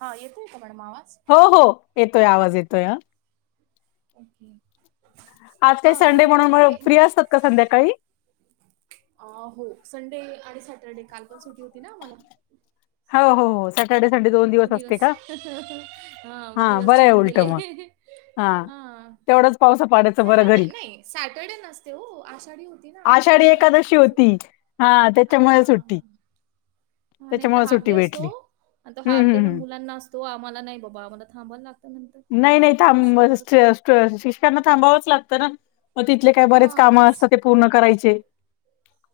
हा येतोय का मॅडम आवाज? हो हो येतोय आवाज येतोय हा. ओके. काही हा संडे तर म्हणून ते मग फ्री मला असतात का संध्याकाळी? अ हो संडे आणि सॅटर्डे काल पण सुटी होती ना आम्हाला. हो हो सॅटर्डे, संडे दिवस असते का मग हा दिवस बरं आहे छान उलट गेले. मग. हा तेवढच पावसा पाण्याचं बरं सॅटरडे घरी नाही सॅटरडे नसते हो आषाढी होती ना, आणि आषाढी स्कूलमध्ये असते एकादशी की होती सुटी. हा त्याच्यामुळे सुट्टी. हा नाही तर त्याच्यामुळे हाफ सुट्टी डे असतो भेटली आणि तो हम्म हाफ डे हम्म पण हम्म मुलांना असतो, आम्हाला नाही बाबा आम्हाला थांबायला लागत. नाही नाही थांब शिक्षकांना थांबावंच लागतं ना. मग तिथले काय बरेच हा काम तेच. असतात पूर्ण करायचे.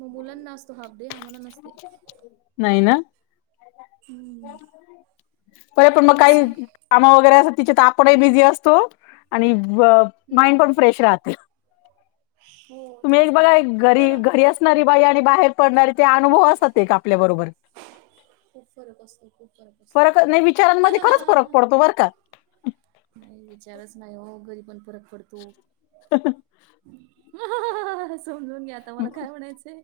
मग मुलांना असतो हाफडे आम्हाला नसते. नाही ना? हम्म. बर पण मग काही असं आहे. [unintelligible] वगैरे असत तिच्यात आपण बिझी असतो, आणि माइंड हम्म. पण फ्रेश राहते. हो तुम्ही एक तेच ना बघा घरी बरं घरी असणारी बाई आणि बाहेर पडणारी ते अनुभव असत एक आपल्या बरोबर. खूप असतो खूप फरक. नाही विचारांमध्ये खरंच फरक पडतो बरं का नाही विचारच नाही हो घरी पण फरक पडतो. समजून घ्या आता मला काय म्हणायचंय?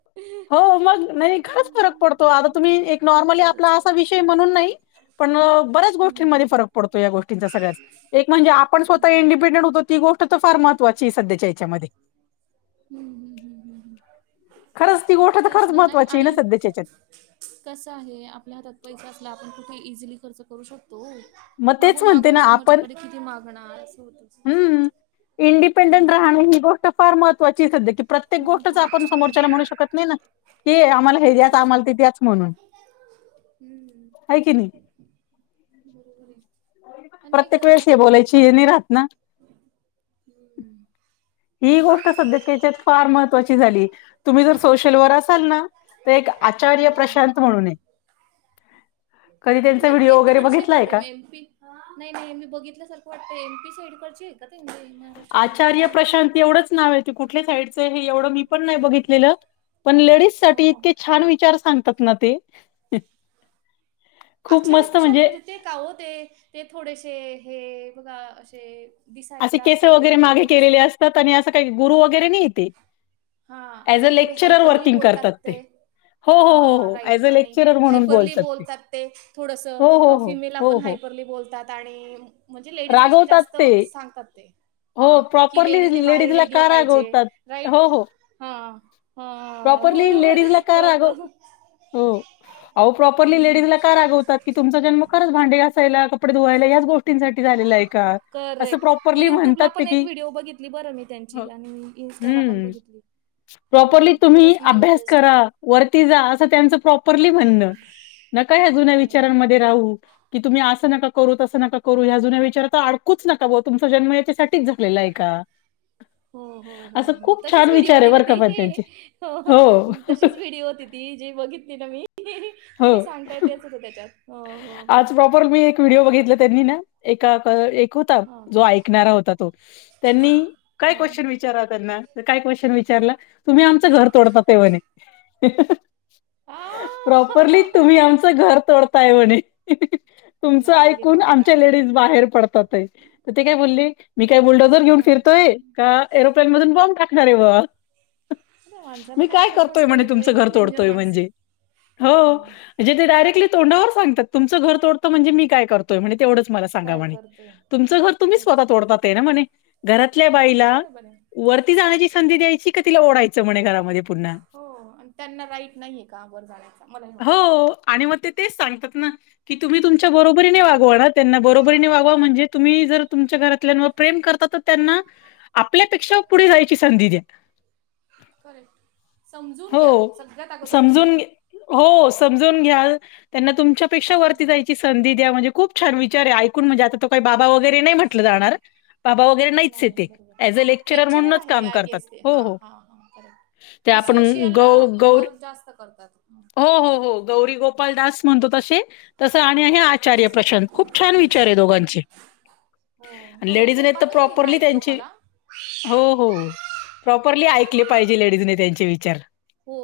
हो मग नाही खास फरक हम्म, पडतो आता तुम्ही एक हम्म, नॉर्मली आपला खरंच असा आहे. विषय म्हणून नाही पण बऱ्याच हम्म. गोष्टींमध्ये फरक पडतो या गोष्टींचा सगळ्यात एक म्हणजे आपण स्वतः हम्म इंडिपेंडेंट होतो ती गोष्ट तर फार महत्वाची आहे सध्याच्या याच्यामध्ये. हम्म हम्म हम् हम् हम. खरं गोष्ट तर खरंच महत्वाची आहे सध्या हेच्यात. कसं आहे आपल्या हातात पैसा असला आपण कुठे इझिली खर्च करू शकतो ओ. मग तेच मागून म्हणते मागून ना आपण समोरच्याकडे किती मागणार असं होत? इंडिपेंडेंट राहणे हि गोष्ट फार महत्त्वाची आहे. सध्या की प्रत्येक गोष्टच आपण महत्वाची समोरच्याला आहे. म्हणू शकत नाही ना. की आम्हाला हे द्याच तेच ना. आम्हाला ते द्याच म्हणून. हम्म. आहे की नाही बरोबर आहे आणि एक प्रत्येक घराला वेळेस हे सपोर्ट बोलायची पण हे नाही होतो राहत ना ओ. हम्म. ही गोष्ट सध्याच्या हेच्यात फार महत्त्वाची झाली तुम्ही जर सोशल वर असाल ना एक तर आचार्य हम्म. प्रशांत म्हणून आहे. कधी कुठले त्यांचा आहेत ते व्हिडिओ वगैरे तिकडचे बघितलाय का वाटतं एम पी? नाही नाही मी बघितल्यासारखं वाटतं एम पी साईडकडची आहे का ते. महाराष्ट्राचे वाटतं आचार्य हम्म. प्रशांत एवढंच नाव आहे. ते कुठल्या साईडचं हे एवढं मी पण नाही बघितलेलं. पण लेडीज हो साठी हो इतके छान विचार सांगतात ना ते. खूप आश्चर्य मस्त प्रशांत म्हणजे वर ते का वो ते ते थोडेसे हे बघा असेच दिसायला थोडे व्यवस्थित त्यात आणि असं काहि बोर वगैरे नाही होत हे हा आणि थोडं हायपरली बोलतात ते हो हा हो हो हा हो ऍज राईट अ आणि लेक्चरर म्हणून हायपरली बोलतात ते हो हो थोडसं हो फिमेलला हो पण हो हायपरली बोलतात आणि म्हणजे लेडीज विषयी रागवतात जास्त ते सांगतात ते हो हा की प्रॉपरली लेडीजने बाहेर लेडीजला निघलं का पाहिजे रागवतात वय तेच हो हो हा हा प्रॉपरली बरोबर लेडीजला का रागव ओळखलं हो आहो प्रॉपरली हं, हं. लेडीजला का रागवतात की तुमचा जन्म खरच भांडे घासायला कपडे धुवायला याच गोष्टींसाठी झालेला आहे का असं करेक्ट ते प्रॉपरली म्हणतात युट्यूबला ते पण एक की व्हिडिओ बघितली बरं मी त्यांची आणि इन्स्टाला पण हम्म बघितली हं. प्रॉपरली तुम्ही खरंच माणूस अभ्यास बेस्ट करा आहे. वरती जा असं त्यांच प्रॉपरली हां. म्हणणं न का या जुन्या खरं आहे. विचारांमध्ये राहू की तुम्ही असं नका करू तसं नका करू या जुन्या विचारात तर अडकूच नका बाबा तुमचा जन्म यासाठीच झालेला आहे का [inaudible] हो हो हो असं हो खूप तशीच छान व्हिडिओ विचार आहे होती ना बरं का ते पण त्यांचे. हो हो तशीच व्हिडिओ होती ती जी बघितली ना मी तुम्ही हो. सांगताय तेच होतं त्याच्यात हो हो परत मी एक व्हिडिओ बघितला त्यांनी ना एका क एक होता हां, जो ऐकणारा होता तो त्यांनी काय हां. क्वेशन विचा राव त्यांना काय क्वेशन विचारला तुम्ही आमचं घर तोडता ते म्हणे आह! प्रॉपरली तुम्ही आमचं घर तोडताय म्हणे तुमचं नाही रे ऐकून बाबा. आमच्या लेडीज बाहेर पडतात आहे तर ते काय बोलले मी काय बोललो घर घेऊन हं. फिरतोय का एरोप्लेन मधून बॉम्ब टाकणार आहे बुआ त्या माणसाला मी काय फरक करतोय म्हणे पडतोय? तो तुमचं घर एकदम डेंजर तोडतोय माणूस आहे. म्हणजे हो हां. म्हणजे ते डयरेक्टली तोंडावर सांगतात तुमचं घर तोडतो म्हणजे मी काय करतो म्हणे तेवढंच मला सांगा काय म्हणे करतोय? तुमचं घर तुम्ही राईट. स्वतः तोडतात आहे ना म्हणे घरातल्या बाईला बरोबर आहे. वरती जाण्याची संधी द्यायची का तिला ओढायचं म्हणे घरामध्ये पुन्हा हो आणि त्यांना राईट नाहीये का वर जाण्याचा मला हे हो म्हणायचंय आणि मग ते तेच सांगतात ना की तुम्ही तुमच्या बरोबरीने हं. वागवा ना त्यांना बरोबरीने वागवा म्हणजे तुम्ही जर तुमच्या घरातल्यांवर प्रेम करता त्यांना आपल्यापेक्षा पुढे जायची संधी द्या करेक्ट समजून घ्या हो. सगळ्यात अगोदर तर हे समजून आहे घे- हो समजून घ्या त्यांना तुमच्यापेक्षा वरती जायची सं संधी द्या म्हणजे खूप छान विचार हे ऐकून म्हणजे आता तो काही बाबा वगैरे नाही म्हटलं जाणार बाबा वगैरे नाहीच नाही आहेत ते बरोबर ॲज अ लेक्चरर म्हणूनच आहे काम आय करतात गेस ते हो हा हो हा हा करेक्ट ते आणि आपण सोशियल गौ गौरी वर्क जास्त करतात हो हो हो गौरी गोपाल दास म्हणतो तसे तसं आणि आणि हे हो आचार्य प्रशांत खूप छान विचार आहे दोघांचे हो गौरी लेडीज ना हे गोपाल तर नाही गे प्रॉपरली माहिती हो त्यांची मला हो हो प्रॉपरली ऐकले पाहिजे लेडीजने त्यांचे विचार हो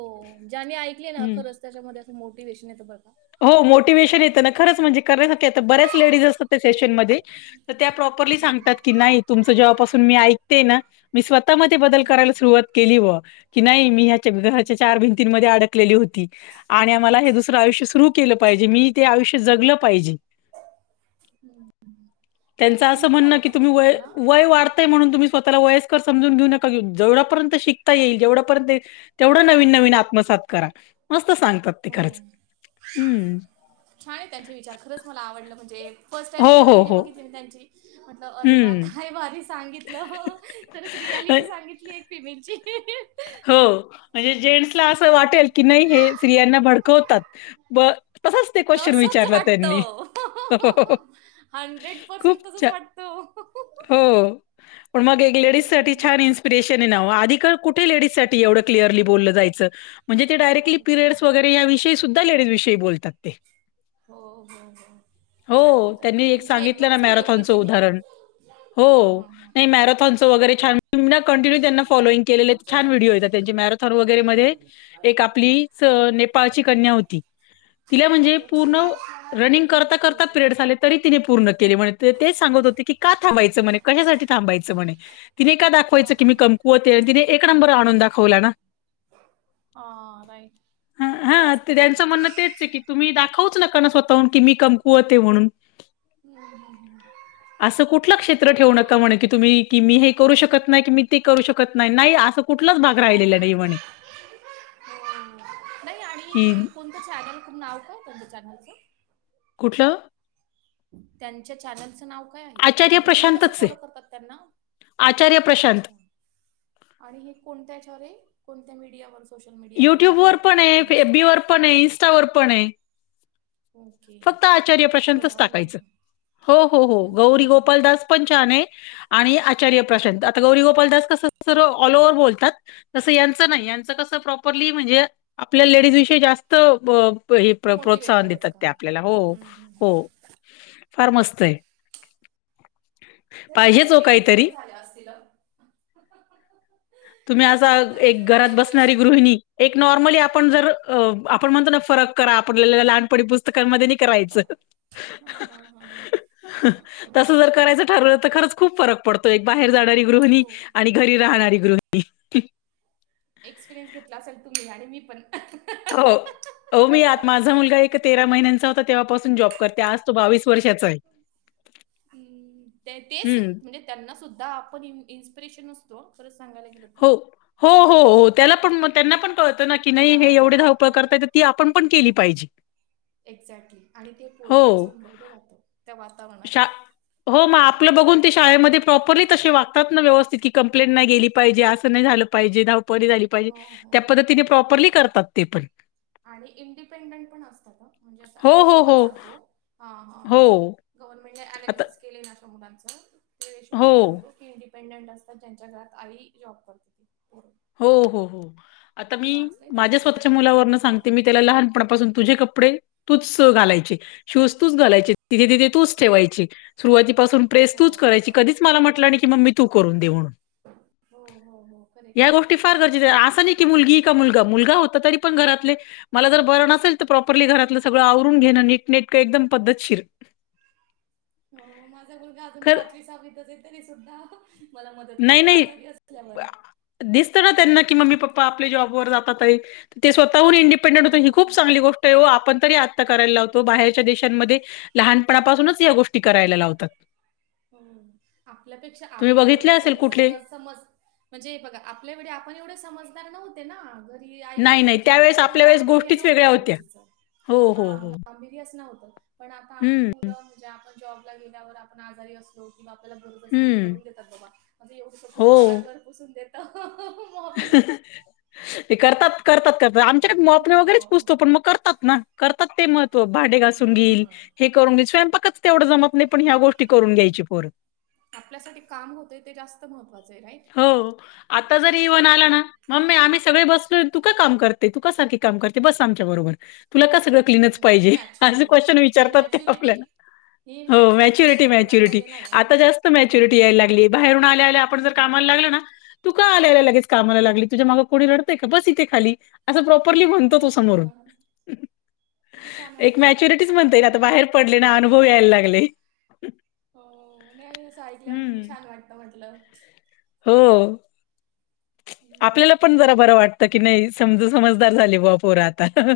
ज्यांनी ऐकले ना हं. खरंच त्याच्यामध्ये असं मोटिव्हेशन येतं बघा हो मोटिव्हेशन येतं ना खरंच म्हणजे करण्यासाठी आता बऱ्याच लेडीज असतात त्या सेशनमध्ये तर त्या प्रॉपरली हम्म, सांगतात की नाही तुमचं जेव्हापासून मी ऐकते ना मी स्वतः मधे बदल हम्म, हम्म. करायला सुरुवात केली बुआ की नाही मी ह्या घराच्या चार भिंतीमध्ये अडक केली होती. आणि आम्हाला हे दुसर आयुष्य सुरु केलं पाहिजे मी ते आयुष्य जगलं पाहिजे. त्यांच नाही असं तुम्ही म्हणणं फॉलो की करतात तुम्ही का वय त्यांना वय वाढ म्हणून तुम्ही स्वतःला वयस्कर समजून घेऊ नका जेवढपर्ंत शिकता येईल जवढापर्यंत तेवढं नवीन नवीन आत्मसात करा मस्त सांगतात. ते हो. खरंच. हं. छान आहे त्यांचे विचार खरंच मला आवडलं म्हणजे फर्स्ट टाइम हो, मी जेव्हा हो, व्हिडिओ हो. बघितली त्यांची म्हटलं अरे वा! हं. काय भारी सांगितल. खरंच तर रियालिटी सांगितली एक फिमेलची. हो म्हणजे जेंस असं वाटेल हो की नाही हे स्त्रियांना भडकवतात ब तसाच ते क्वेश्चन तसंच विचारला त्यांनी वाटतं हो. हंड्रेड खूप पर्सेंट तसंच छा. वाटतं हो. पण मग एक लेडीजसाठी हम्म, छान इन्स्पिरेशन आहे नावं आधी काल कुठ स्त्रियांसाठी एवढं क्लिअरली बोललं जायचं म्हणजे ते डायरेक्टली नाही पिरेडस बरोबर वगैरे याविषयी सुद्धा लेडीज विषयी बोलतात ते. हो हो हो. छान हो. बोलतात ते त्यांनी एक त्यांची सांगितलं ना दोनच व्हिडिओ मॅरेथॉनच बघितली मी उदाहरण हो हां हां हां नाही मॅरा वगैरे छान कंटिन्यू त्यांना फॉलोइंग केले. छान व्हिडिओ येतात त्यांचे मॅरेथॉन वगैरे मध्ये एक आपली नेपाळची कन्या होती. तिला म्हणजे पूर्ण रनिंग करता-करता पिरड तरी तिने पूर्ण केले तेच सांगत होते की का थांबायच म्हणे कशासाठी थांबायचं म्हणे. तिने का दाखवायचं हां की मी हां कमकुवते आणि तिने एक नंबर आणून दाखवला ना. हां राईट हा ते हा जास्त त्यांचं महत्त्वाचं म्हणणं तेच आहे की तुम्ही दाखवूच नका ना स्वतःहून की मी कमकुवते म्हणून. ह ह ह. असं कुठल क्षेत्र ठेवू नका म्हणे की तुम्ही की मी हे करू शकत नाही की मी ते करू शकत नाही. अस कुठलाच भाग राहिलेला नाही म्हणे हो नाही आणि की ते कोणतं चॅनल खुप नाव काय तुच्या चॅनलचे? कुठलं? त्यांच्या चॅनलचं नाव का नाव काय आहे? आचार्य तुम्ही कसं प्रशांतच आहे. फॉलो करता त्यांना? आचार्य प्रशांत. अच्छा! आणि हे कोणत्या ह्याच्यावर कोणत्या मीडियावर सोशल मीडियावर युट्यूब, पण आहे, इन्स्टा. वर पण आहे इनस्टावर पण आहे. ओके. फक्त आचार्य प्रशांतच शोधावं टाकायचं लागेल. हो हो हं, हं, गौरी हं, हं, गोपालदास पंचने आणि आचार्य हं. प्रशांत. आता गौरी गोपाल दास कस सर्व ऑल ओव्हर बोलतात तसं यांचं नाही यांचं कसं प्रॉपरली म्हणजे आपल्या लेडीज विषयी जास् हे प्र मोटिवेट प्रोत्साहन करायचं देतात ते काम. आपल्याला. हो. हं, हं, हं. हो. फार मस्त आहे. तरच्यावट पाहिजेच हो केसेस काहीतरी. पण झाल्या असतील. तुम्ही ते असा बोलतात ना एक तेवढं घरात डेंजर. बसणारी गृहिणी एक नॉर्मली आपण जर आपण म्हणतो ना फरक करा आपल्याला लहानपणी पूस पुस्तकांमध्ये नही का रायचं. हां, हां, हां, हां. तसं जर करायचं ठरवलं तर खरंच खूप फरक पडतो. एक बाहेर जाणारी गृहिणी हो. आणि घरी राहणारी गृहिणी. एक्सपेरियन्स घेतला असेल तुम्ही आणि मी पण. हो. हो मी यात माझा मुलगा एक तेरा महिन्यांचा होता, तेव्हापासून जॉब करते. आज तो बावीस वर्षाचा आहे. हम्म, तेहतीस हं. म्हणजे त्यांना सुद्धा आपण इंस्पिरेशन असतो, खरंच सांगायला गेलं तर. हो हो हो हो, त्याला पण म त्यांना पण कळतं ना की, नाही हे हां, एवढे हां, धावपळ हां. करतायेत तर ती आपण पण केली पाहिजे. एक्झॅक्टली,, आणि ते पोरगं तसं हो. घडवलं जातं, त्या वातावरणात. शा हो मग, आपलं बघून ते शाळेमध्ये प्रॉपरली तसे वागतात ना व्यवस्थित की कंप्लेंट नाही गेली पाहिजे असं नाही झालं पाहिजे धावपळ नाही झाली पाहिजे, हो, त्या हो. पद्धतीने प्रॉपरली करतात ते पण. आणि इंडिपेंडंट पण असतात हं, म्हणजे हो, रेशो हो, पण हो. सांगतो हा हा हां हो. गव्हर्नमेंटने आता एनालिसिस केलंय ना अशा मुलांचं, रेशो पण हो. सांगतो की ईनडी डिपेंडेंट असतात ज्यांच्या घरात आई जॉब करते. हो हो, आता मी, वाचलंय माझ्या त्याच्याविषयी स्वतःच्या हां मुलावरनं हां. सांगते मी त्याला लहानपणापासून तुझे कपडे, तूच घालायचे. शूज तूच घालायचे, तिथे तिथे तूच ठेवायचे. सुरुवातीपासून प्रेस तूच हो करायची, कधीच मला म्हटला नाही की मम्मी तू करून दे म्हणून. हो हो हो. करेक्ट या गोष्टी फार गरजेचच्या, असं नाही की मुलगी का मुलगा,, मुलगा होता तरी पण घरातले मला जर बरं नसेल, तर प्रॉपरली घरातलं सगळं आवरून घेणं, नीट नेटकं एकदम पद्धतशीर. हो माझा मुलगा अजून खरंच पाचवी साहावीतचये तरी सुद्धा मला मदत नाही, करतो नाही. आजारी असल्यावर. दिसतं ना त्यांना की मम्मी पप्पा आपले जॉबवर जातातये, ते स्वतःहून इंडिपें पण रेनुताई ही खूप हो. चांगली गोष्ट आहे ओ आपण तरी आता करायला लावतो,, बाहेरच्या देशांमध्ये लहानपणापासूनच या गोष्टी करायला लावतात. हम्म, आपल्यापेक्षा तुम्ही आपण तर बघितले असेल सम कुठले? समजा समज म्हणजे हे बघा आपल्या वेळी आपण एवढे समजदार नव्हते ना आई नाही, काहि नाही. त्याच्या त्यावेळेस [unintelligible] काही आपल्या वेळेस गांभीर्य गोष्टीच नव्हतं वेगळ्या या होत्या. गोष्टीचं. हो, हो, हा, हो. गांभीर्यच असं नव्हतं. पण आता आपली हं, मुलं, म्हणजे आपण जॉबला गेल्यावर आपण आजारी असलो मग आपल्याला बरोबसी हं. करून देतात बाबा, म्हणजे एवढूसं हो. पोरगं मला घर पुसून देतं. [unintelligible] ते करतात करतात करतात, आमच्याकडे मॉपने हो वगैरेच पुसतो, पण मग करतात ना, करतात ते महत तो भाडे घासून घेईल, हम्म हे करून घेईल, स्वयंपाकच तेवढं जमत नाही पण ह्या गोष्टी करून घ्यायची पोरं. आपल्यासाठी काम होतंय ते जास्त महत्त्वाचंये राईट. हो,, आता जरी इवन हा आला ना मम्मी आम्ही सगळे बसलोय, तू का काम करते तु का सारखी काम करते बस आमच्या बरोबर,, तुला का सगळं क्लिनच बघा किती पाहिजे,,, अशे मॅच्युरिटी क्वेशन ही विचारतात ते मॅच्युरिटी आपल्याला. ही हो मॅच्युरिटी दुसऱ्या मॅच्युरिटी,,, मुलांमध्ये नाही हा. आता जास्त हा हा. मॅच्युरिटी यायला लागलीय. बाहेरून आल्या आल्या आपण जर हो कामाला लागलं ना तू का आल्याला लगेच कामाला लागली तुझ्या मागे कोणी रडतंय का? बस इथे खाली. असं प्रॉपरली म्हणतो तो समोरून, किती छान एक वाटतं मॅच्युरिटीच म्हणता येईल आता ना. बाहेर पडले ना अनुभव यायला लागले. हो, नाही आणि असं ऐकल्यावर हं. किती छान वाटतं म्हटलं. हो,, हम्म. आपल्याला पण जरा बरं वाट त की नाही, समजा समजदार झाली बा पोरं आता.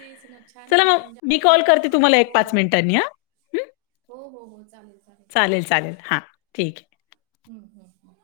तेच ना छान चला वाटतं मग म्हणजे मी कॉल आपल्याला करते जरा,, तुम्हाला एक हो. मिनिटांनी हां. हो हो हो चालेल चालेल चालेल. हां, ठीक आहे. हम् हम्.